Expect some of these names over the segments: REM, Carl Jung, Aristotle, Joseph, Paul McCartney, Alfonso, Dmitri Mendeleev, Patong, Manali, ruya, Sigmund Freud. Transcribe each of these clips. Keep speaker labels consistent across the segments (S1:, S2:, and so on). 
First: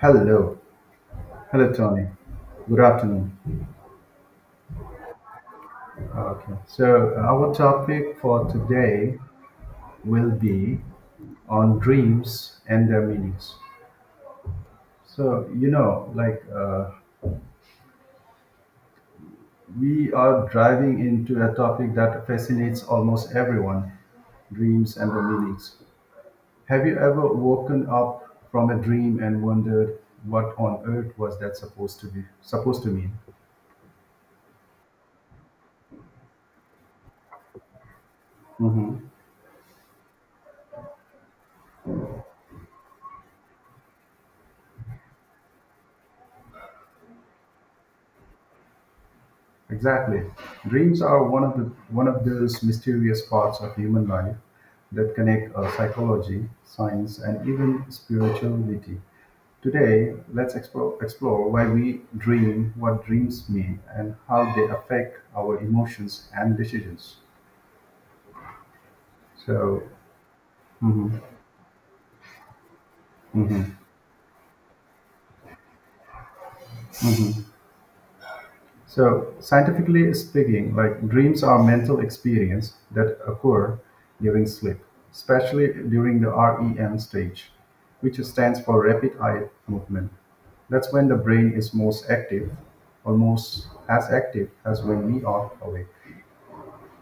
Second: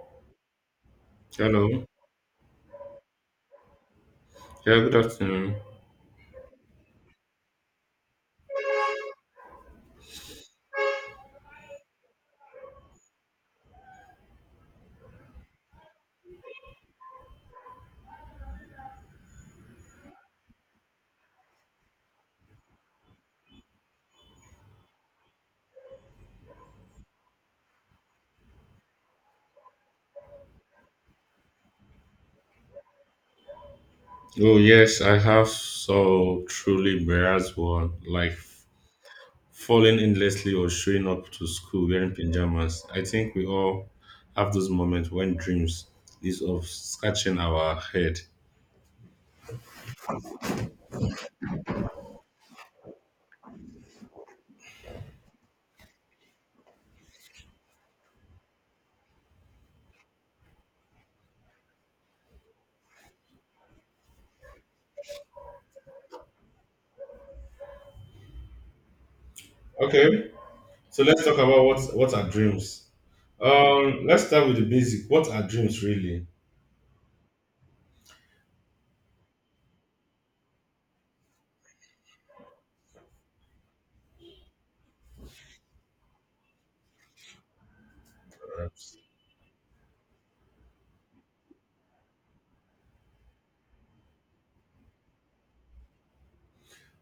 S1: Hello. Hello,
S2: Hello.
S1: Tony. Good afternoon.
S2: Yeah, good afternoon.
S1: Our topic for today will be on dreams and their meanings. So, you know, like uh, we are driving into a topic that fascinates almost everyone, dreams and their meanings. Have you ever woken up from a dream and wondered what on earth was that supposed to mean?
S2: Oh yes, I have so truly embarrassed one, like falling endlessly or showing up to school wearing pajamas. I think we all have those moments when dreams is of scratching our head.
S1: Exactly. Dreams are one of those mysterious parts of human life that connect psychology, science, and even spirituality. Today, let's explore why we dream, what dreams mean, and how they affect our emotions and decisions. So,
S2: Okay, so
S1: mhm,
S2: let's talk about what are dreams.
S1: mhm.
S2: Let's start with the basic. What are dreams really?
S1: So, scientifically speaking, like dreams are mental experience that occur during sleep, especially during the REM stage, which stands for rapid eye movement. That's when the brain is most active, almost as active as when we are awake.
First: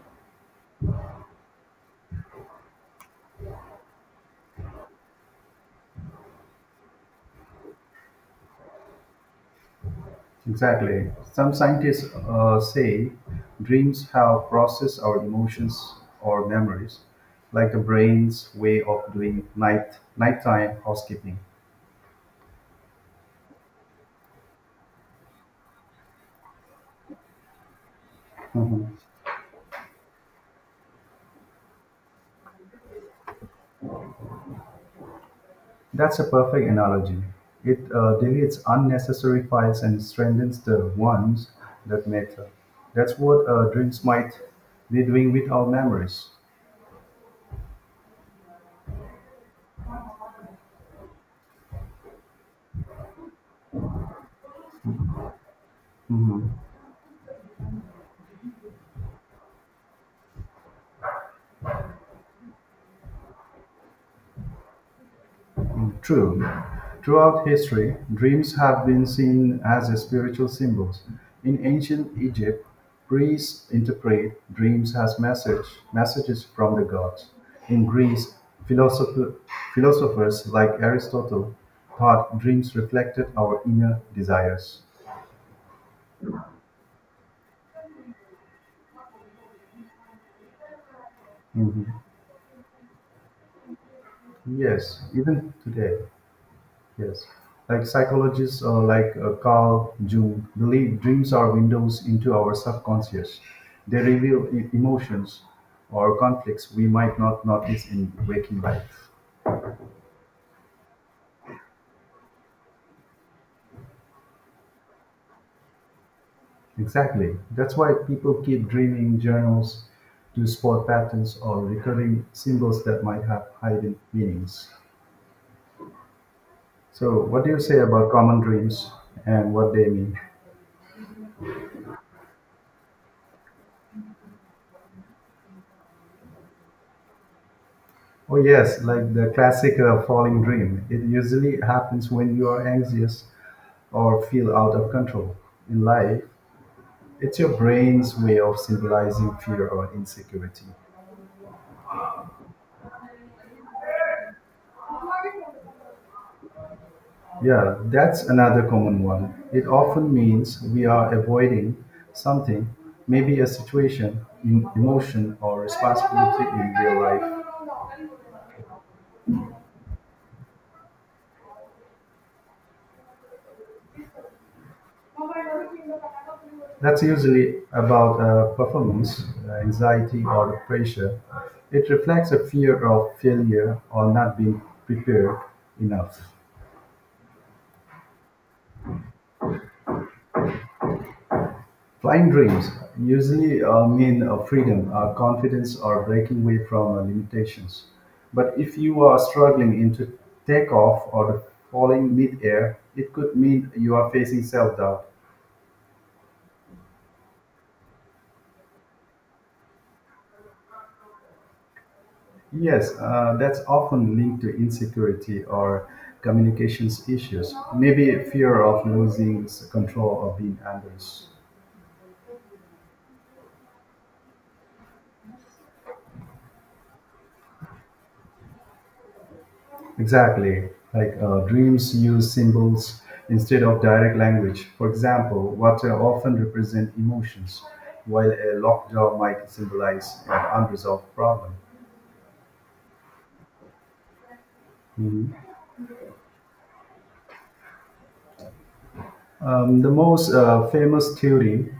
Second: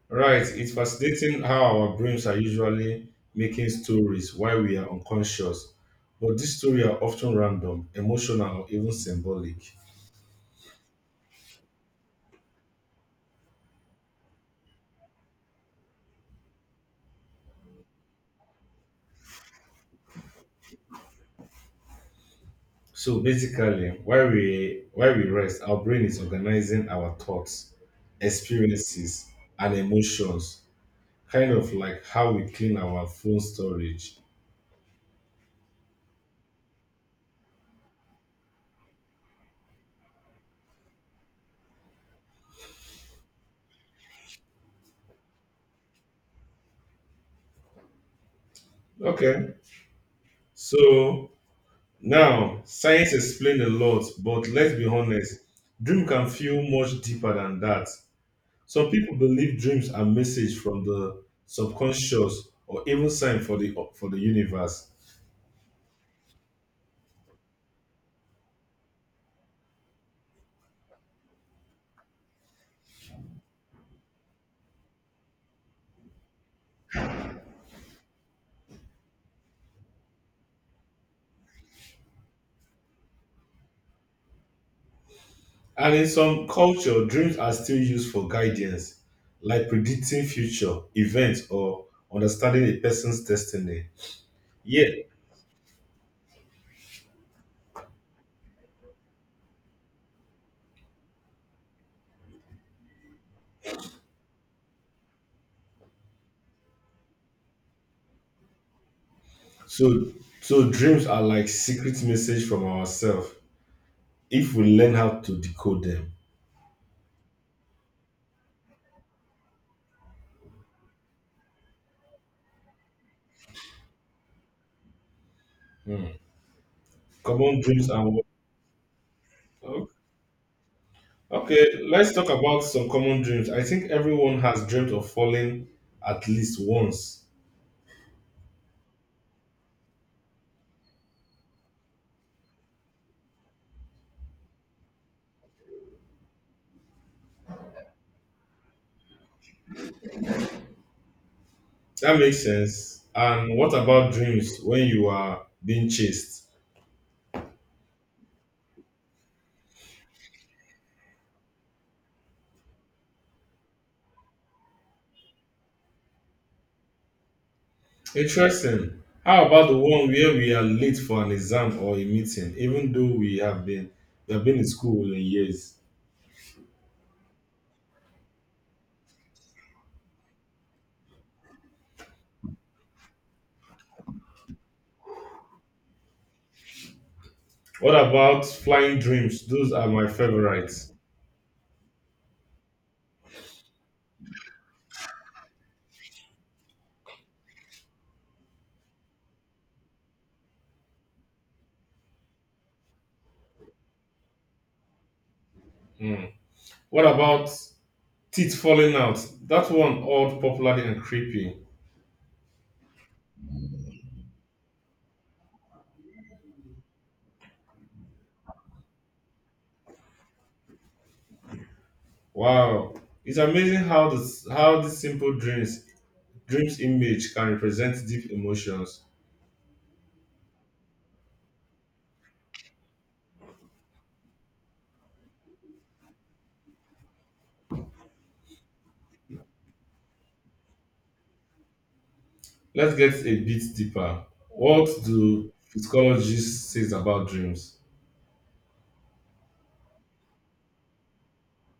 S2: Right. It's fascinating how our brains are usually making stories while we are unconscious, but these stories are often random, emotional, or even symbolic.
S1: Exactly. Some scientists say dreams help process our emotions or memories, like the brain's way of doing nighttime housekeeping.
S2: So basically, while we rest, our brain is organizing our thoughts, experiences, and emotions, kind of like how we clean our phone storage.
S1: That's a perfect analogy. It deletes unnecessary files and strengthens the ones that matter. That's what dreams might be doing with our memories.
S2: Okay. So now science explained a lot, but let's be honest, dream can feel much deeper than that. Some people believe dreams are message from the subconscious or even sign for the universe.
S1: True. Throughout history, dreams have been seen as spiritual symbols. In ancient Egypt, priests interpret dreams as messages from the gods. In Greece, philosopher, philosophers like Aristotle thought dreams reflected our inner desires.
S2: And in some culture, dreams are still used for guidance, like predicting future events or
S1: Mhm.
S2: understanding a person's destiny. Yeah.
S1: Yes, even today, yes. Like psychologists Carl Jung believe dreams are windows into our subconscious. They reveal emotions or conflicts we might not notice in waking life.
S2: So so dreams are like secret message from ourselves if we learn how to decode them.
S1: Exactly. That's why people keep dreaming journals to spot patterns or recurring symbols that might have hidden meanings.
S2: Hmm.
S1: So, what do
S2: Common
S1: you say
S2: dreams
S1: about common dreams and what they
S2: oh,
S1: mean?
S2: okay, let's talk about some common dreams. I think everyone has dreamt of falling at least once.
S1: Oh yes, like the classic falling dream. It usually happens when you are anxious or feel out of control. In life, it's your brain's way of symbolizing fear or insecurity.
S2: That makes sense. And what about dreams when you are being chased?
S1: Yeah, that's another common one. It often means we are avoiding something, maybe a situation, emotion, or responsibility in real life.
S2: Interesting. How about the one where we are late for an exam or a meeting, even though we have been in school in years?
S1: That's usually about a performance anxiety or pressure. It reflects a fear of failure or not being prepared enough.
S2: What about flying dreams? Those are my favorites.
S1: Flying dreams usually mean freedom, confidence, or breaking away from limitations. But if you are struggling into takeoff or falling midair, it could mean you are facing self doubt.
S2: What about teeth falling out? That one odd, popular and creepy.
S1: Yes, that's often linked to insecurity or communications issues, maybe fear of losing control or being others.
S2: Wow. It's amazing how this how these simple dreams image can represent deep emotions.
S1: Exactly, dreams use symbols instead of direct language. For example, water often represent emotions, while a locked door might symbolize an unresolved problem.
S2: Let's get a bit deeper. What do psychologists say about dreams?
S1: The most famous theory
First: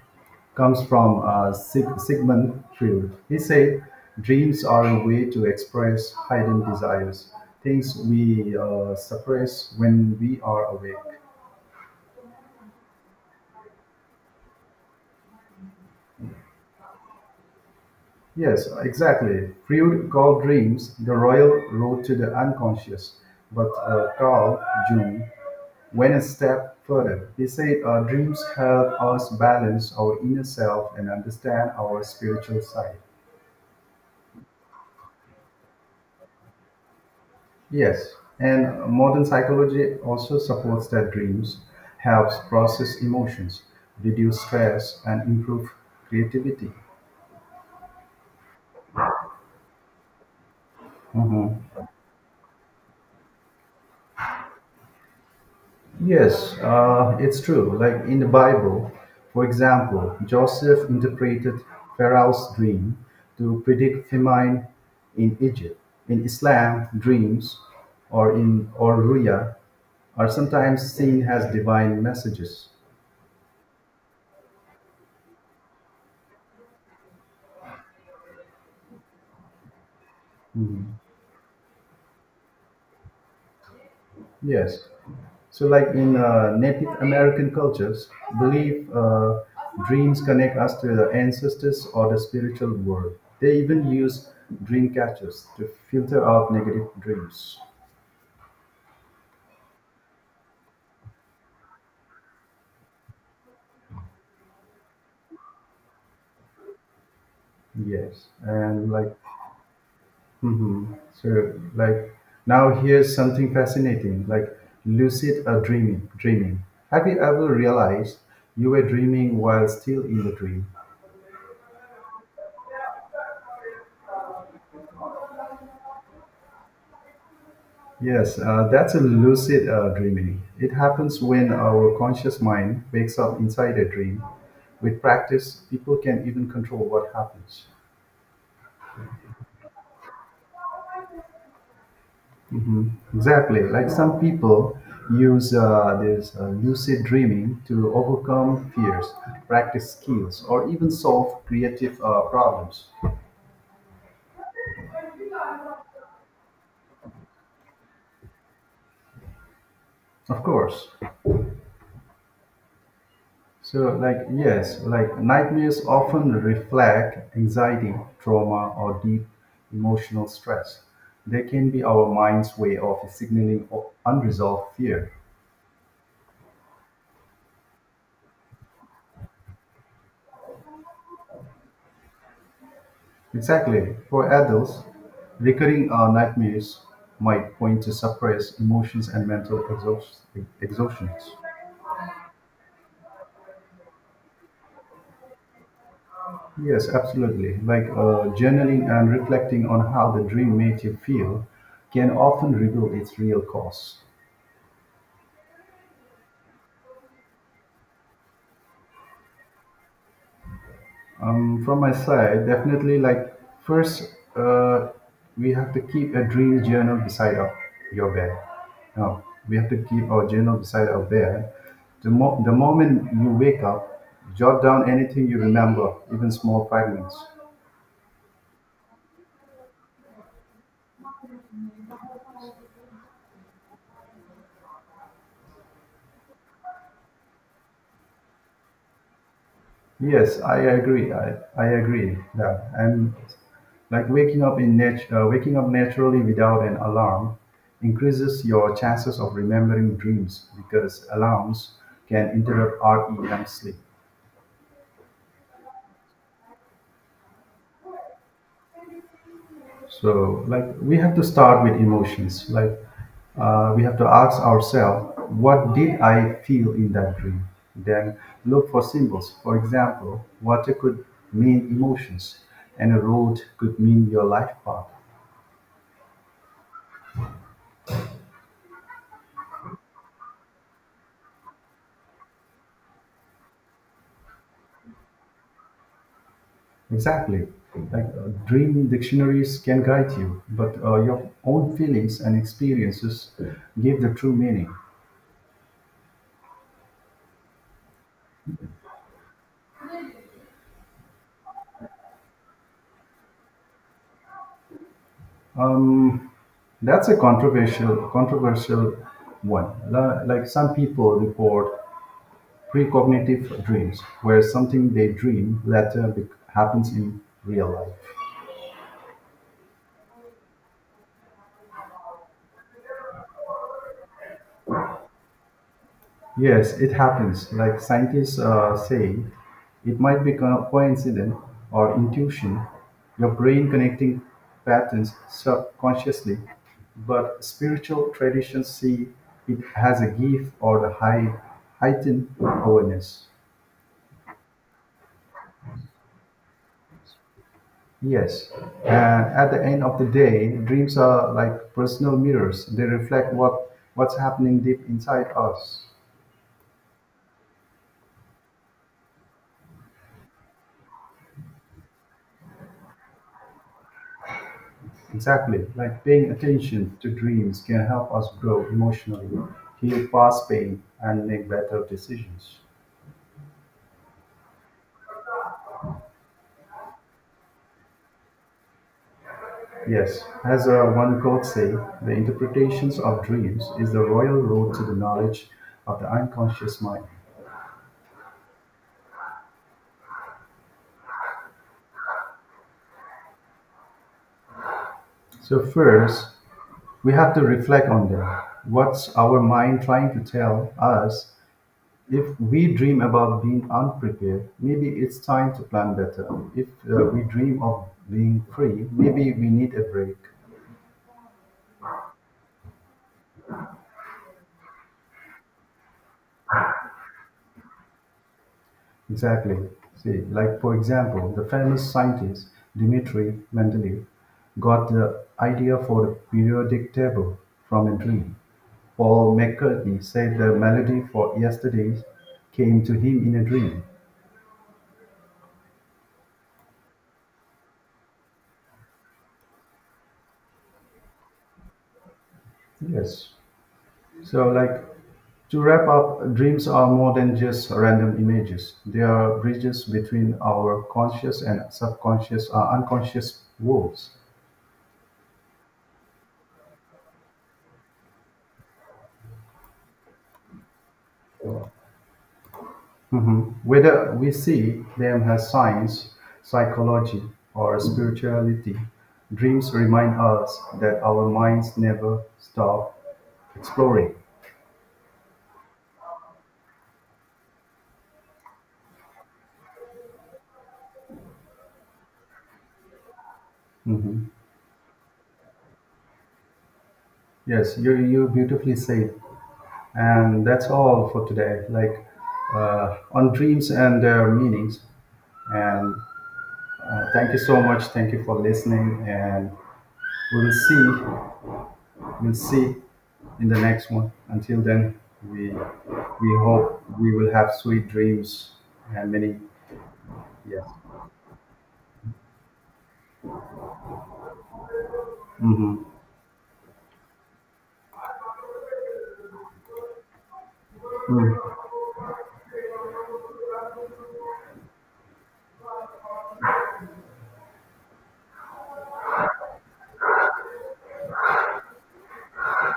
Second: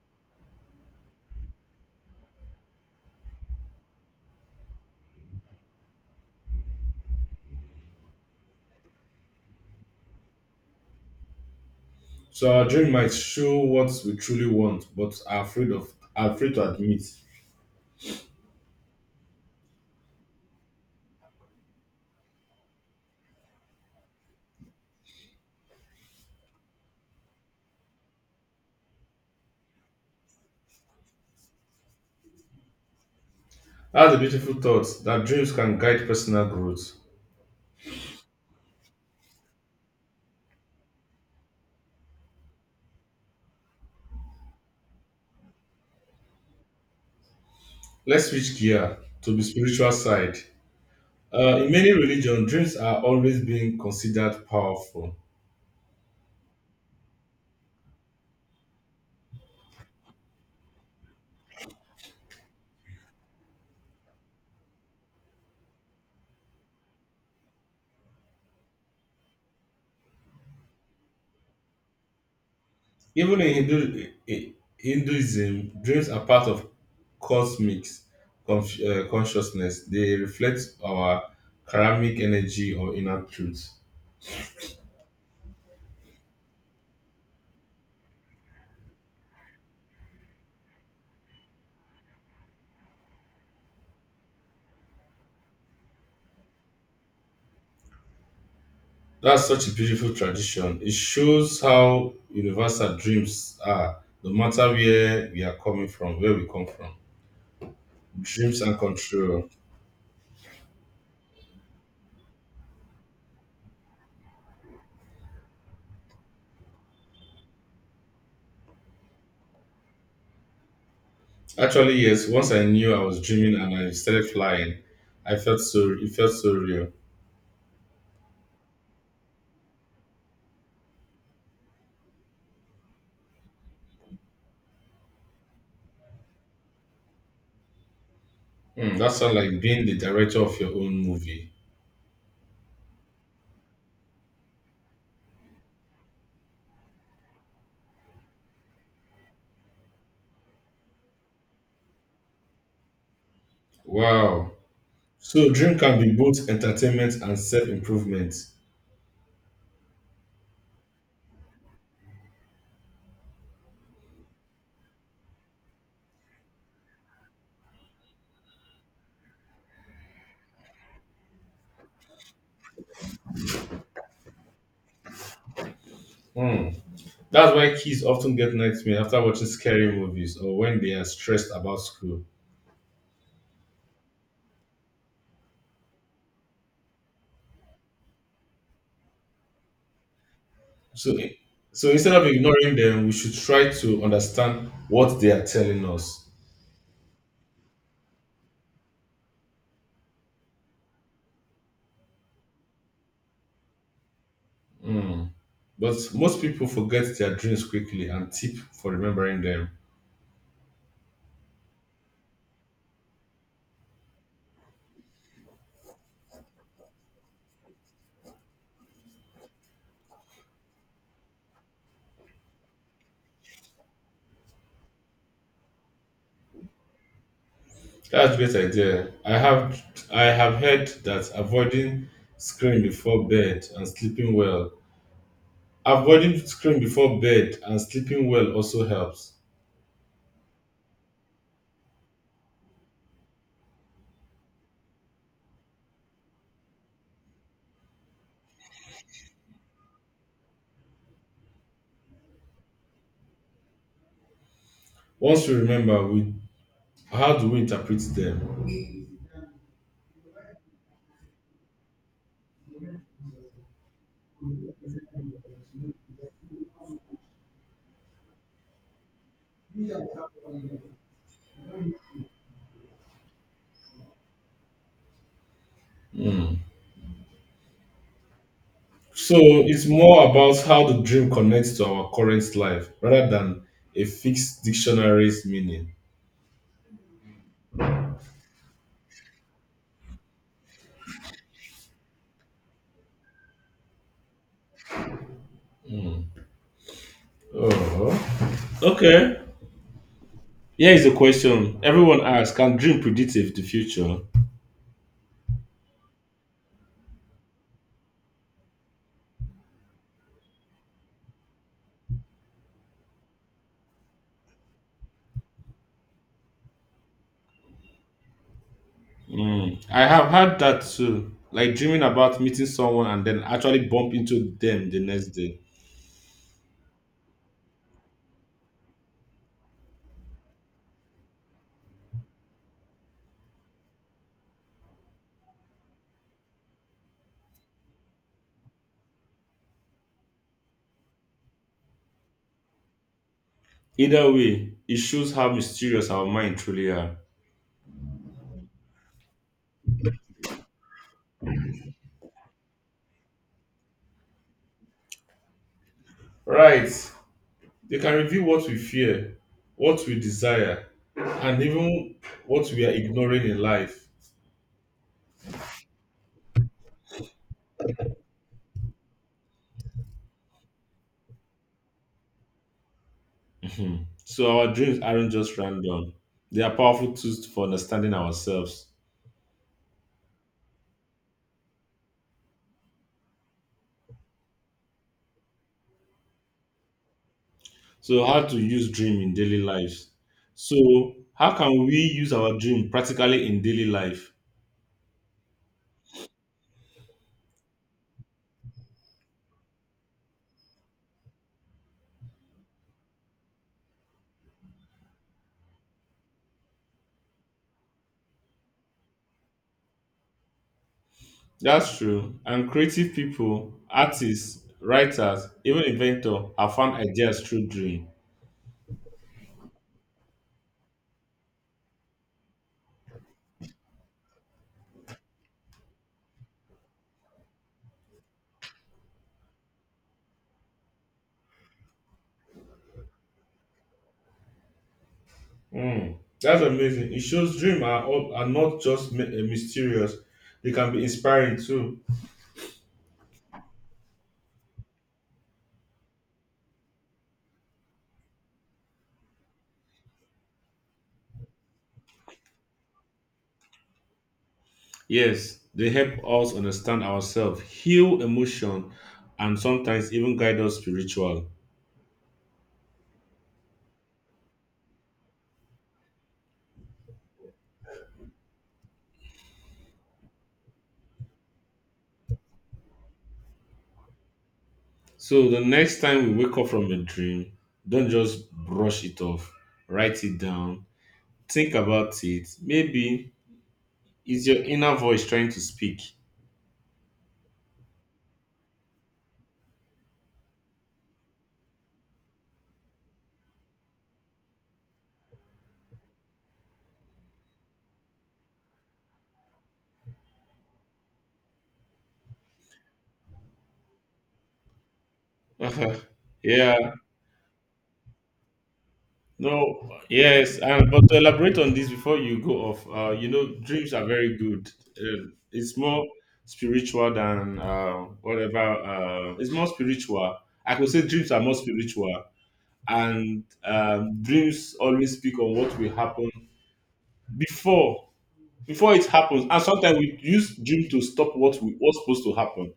S1: comes from Sigmund Freud. He said, dreams are a way to express hidden desires, things we suppress when we are awake.
S2: So our dream might show what we truly want, but are afraid to admit.
S1: Yes, exactly. Freud called dreams the royal road to the unconscious, but Carl Jung went a step further. He said, dreams help us balance our inner self and understand our spiritual side.
S2: That's a beautiful thought that dreams can guide personal growth.
S1: Yes, and modern psychology also supports that dreams helps process emotions, reduce stress, and improve creativity.
S2: Let's switch gear to the spiritual side.
S1: Mhm.
S2: In many religions, dreams are always being considered powerful.
S1: Yes, it's true. Like in the Bible, for example, Joseph interpreted Pharaoh's dream to predict famine in Egypt. In Islam, dreams or in or ruya are sometimes seen as divine messages.
S2: Even in Hinduism, dreams are part of cosmic consciousness. They reflect
S1: Mhm.
S2: our karmic energy or inner truth.
S1: Yes. So, like in Native American cultures, belief dreams connect us to the ancestors or the spiritual world. They even use dream catchers to filter out negative dreams.
S2: That's such a beautiful tradition. It shows how universal dreams are, no matter where we come from.
S1: Yes,
S2: Dreams and
S1: and like,
S2: control.
S1: mhm. so like Now here's something fascinating, like lucid or dreaming. Dreaming. Have you ever realized you were dreaming while still in the dream?
S2: Actually, yes. Once I knew I was dreaming and I started flying, I felt so. It felt so real.
S1: Yes, that's a lucid dreaming. It happens when our conscious mind wakes up inside a dream. With practice, people can even control what happens.
S2: Hmm, that sounds like being the director of your own movie.
S1: Mhm. Exactly. Like some people use this lucid dreaming to overcome fears, practice skills, or even solve creative problems.
S2: Wow. So dream can be both entertainment and self-improvement.
S1: Of course. Nightmares often reflect anxiety, trauma, or deep emotional stress. They can be our mind's way of signaling unresolved fear.
S2: Hmm. That's why kids often get nightmares after watching scary movies or when they are stressed about school.
S1: Exactly. For adults, recurring nightmares might point to suppressed emotions and mental
S2: So,
S1: exhaustions.
S2: so instead of ignoring them, we should try to understand what they are telling us.
S1: Yes, absolutely. Journaling and reflecting on how the dream made you feel can often reveal its real cause.
S2: Hmm. But most people forget their dreams quickly and tip for remembering them.
S1: From my side, definitely, like first, uh, we have to keep a dream journal beside your bed. Now, we have to keep our journal beside our bed. The moment you wake up, jot down anything you remember, even small fragments.
S2: That's a great idea. I have heard that screen before bed and sleeping well avoiding screen before bed and sleeping well also helps.
S1: Yes, I agree. Yeah, and like waking up naturally without an alarm increases your chances of remembering dreams because alarms can interrupt REM sleep.
S2: Once we remember, we how do we interpret them?
S1: So, like we have to start with emotions. Like we have to ask ourselves, what did I feel in that dream? Then look for symbols. For example, water could mean emotions, and a road could mean your life path.
S2: So it's more about how the dream connects to our current life rather than a fixed dictionary's meaning.
S1: Exactly. Dream dictionaries can guide you, but your own feelings and experiences give the true meaning.
S2: Oh, okay. Here is a question everyone asks: Can dream predict if the future?
S1: Um, that's a controversial one. Like some people report precognitive dreams, where something they dream later happens in real life.
S2: Mm, I have had that too, like dreaming about meeting someone and then actually bump into them the next day.
S1: Yes, it happens. Like scientists say, it might be coincident or intuition, your brain connecting patterns subconsciously, but spiritual traditions see it as a gift or the heightened awareness.
S2: Either way, it shows how mysterious our mind truly are.
S1: Yes, at the end of the day, dreams are like personal mirrors. They reflect what's happening deep inside us.
S2: Right. They can reveal what we fear, what we desire, and even what we are ignoring in life.
S1: Exactly, like paying attention to dreams can help us grow emotionally, heal past pain, and make better decisions.
S2: Mhm. So our dreams aren't just random. They are powerful tools for understanding ourselves.
S1: Yes, as one quote say, the interpretations of dreams is the royal road to the knowledge of the unconscious mind.
S2: So how to use dream in daily lives. So how can we use our dream practically in daily life?
S1: So first, we have to reflect on them. What's our mind trying to tell us? If we dream about being unprepared, maybe it's time to plan better. If we dream of being free, maybe we need a break.
S2: That's true. And creative people, artists, writers, even inventors have found ideas through dream.
S1: Exactly. See, like for example, the famous scientist Dmitri Mendeleev got the idea for the periodic table from a dream. Paul McCartney said the melody for yesterday came to him in a dream.
S2: Mm, that's amazing. It shows dreams are, not just mysterious, they can be inspiring too.
S1: Yes. So, like to wrap up, dreams are more than just random images. They are bridges between our conscious and unconscious worlds.
S2: Yes, they help us understand ourselves, heal emotion, and sometimes even guide us spiritual.
S1: Mhm. Whether we see them as science, psychology, or spirituality, dreams remind us that our minds never stop exploring.
S2: So the next time we wake up from a dream, don't just brush it off. Write it down. Think about it. Maybe
S1: Hmm.
S2: it's your inner voice trying to speak.
S1: Yes, you beautifully said, and that's all for today. On dreams and their meanings. And thank you so much. Thank you for listening, and we will see we'll see in the next one. Until then, we we hope
S2: Yeah.
S1: we will have sweet dreams and many
S2: No, yes,
S1: yes.
S2: and but to elaborate on this before you go off, dreams are very good. Uh, it's
S1: Mm-hmm.
S2: more spiritual than whatever. It's more spiritual. I could say dreams are more spiritual, and dreams always speak on what will happen before before it happens. And sometimes we use dream to stop what's supposed to happen.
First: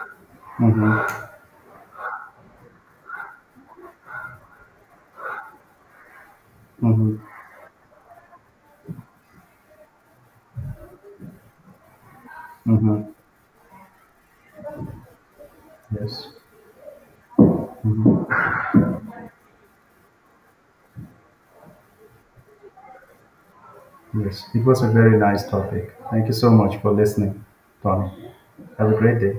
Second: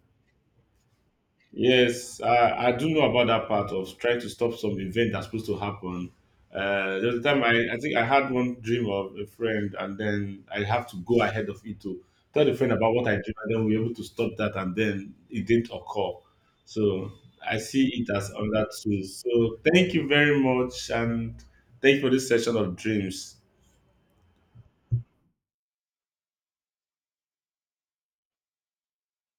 S1: Mm-hmm.
S2: Yes, I do know about that part of trying to stop some event that's supposed to happen. There was
S1: Mm-hmm.
S2: a time I think I had one dream of a friend, and then I have to go ahead of it to tell the friend about what
S1: Mm-hmm.
S2: I dream, and then we were able to stop that, and then it didn't occur.
S1: Yes.
S2: So I see it as on that too. So thank you very much, and thank you for this session of dreams.
S1: Yes. It was a very nice topic. Thank you so much for listening, Tony. Have a great day.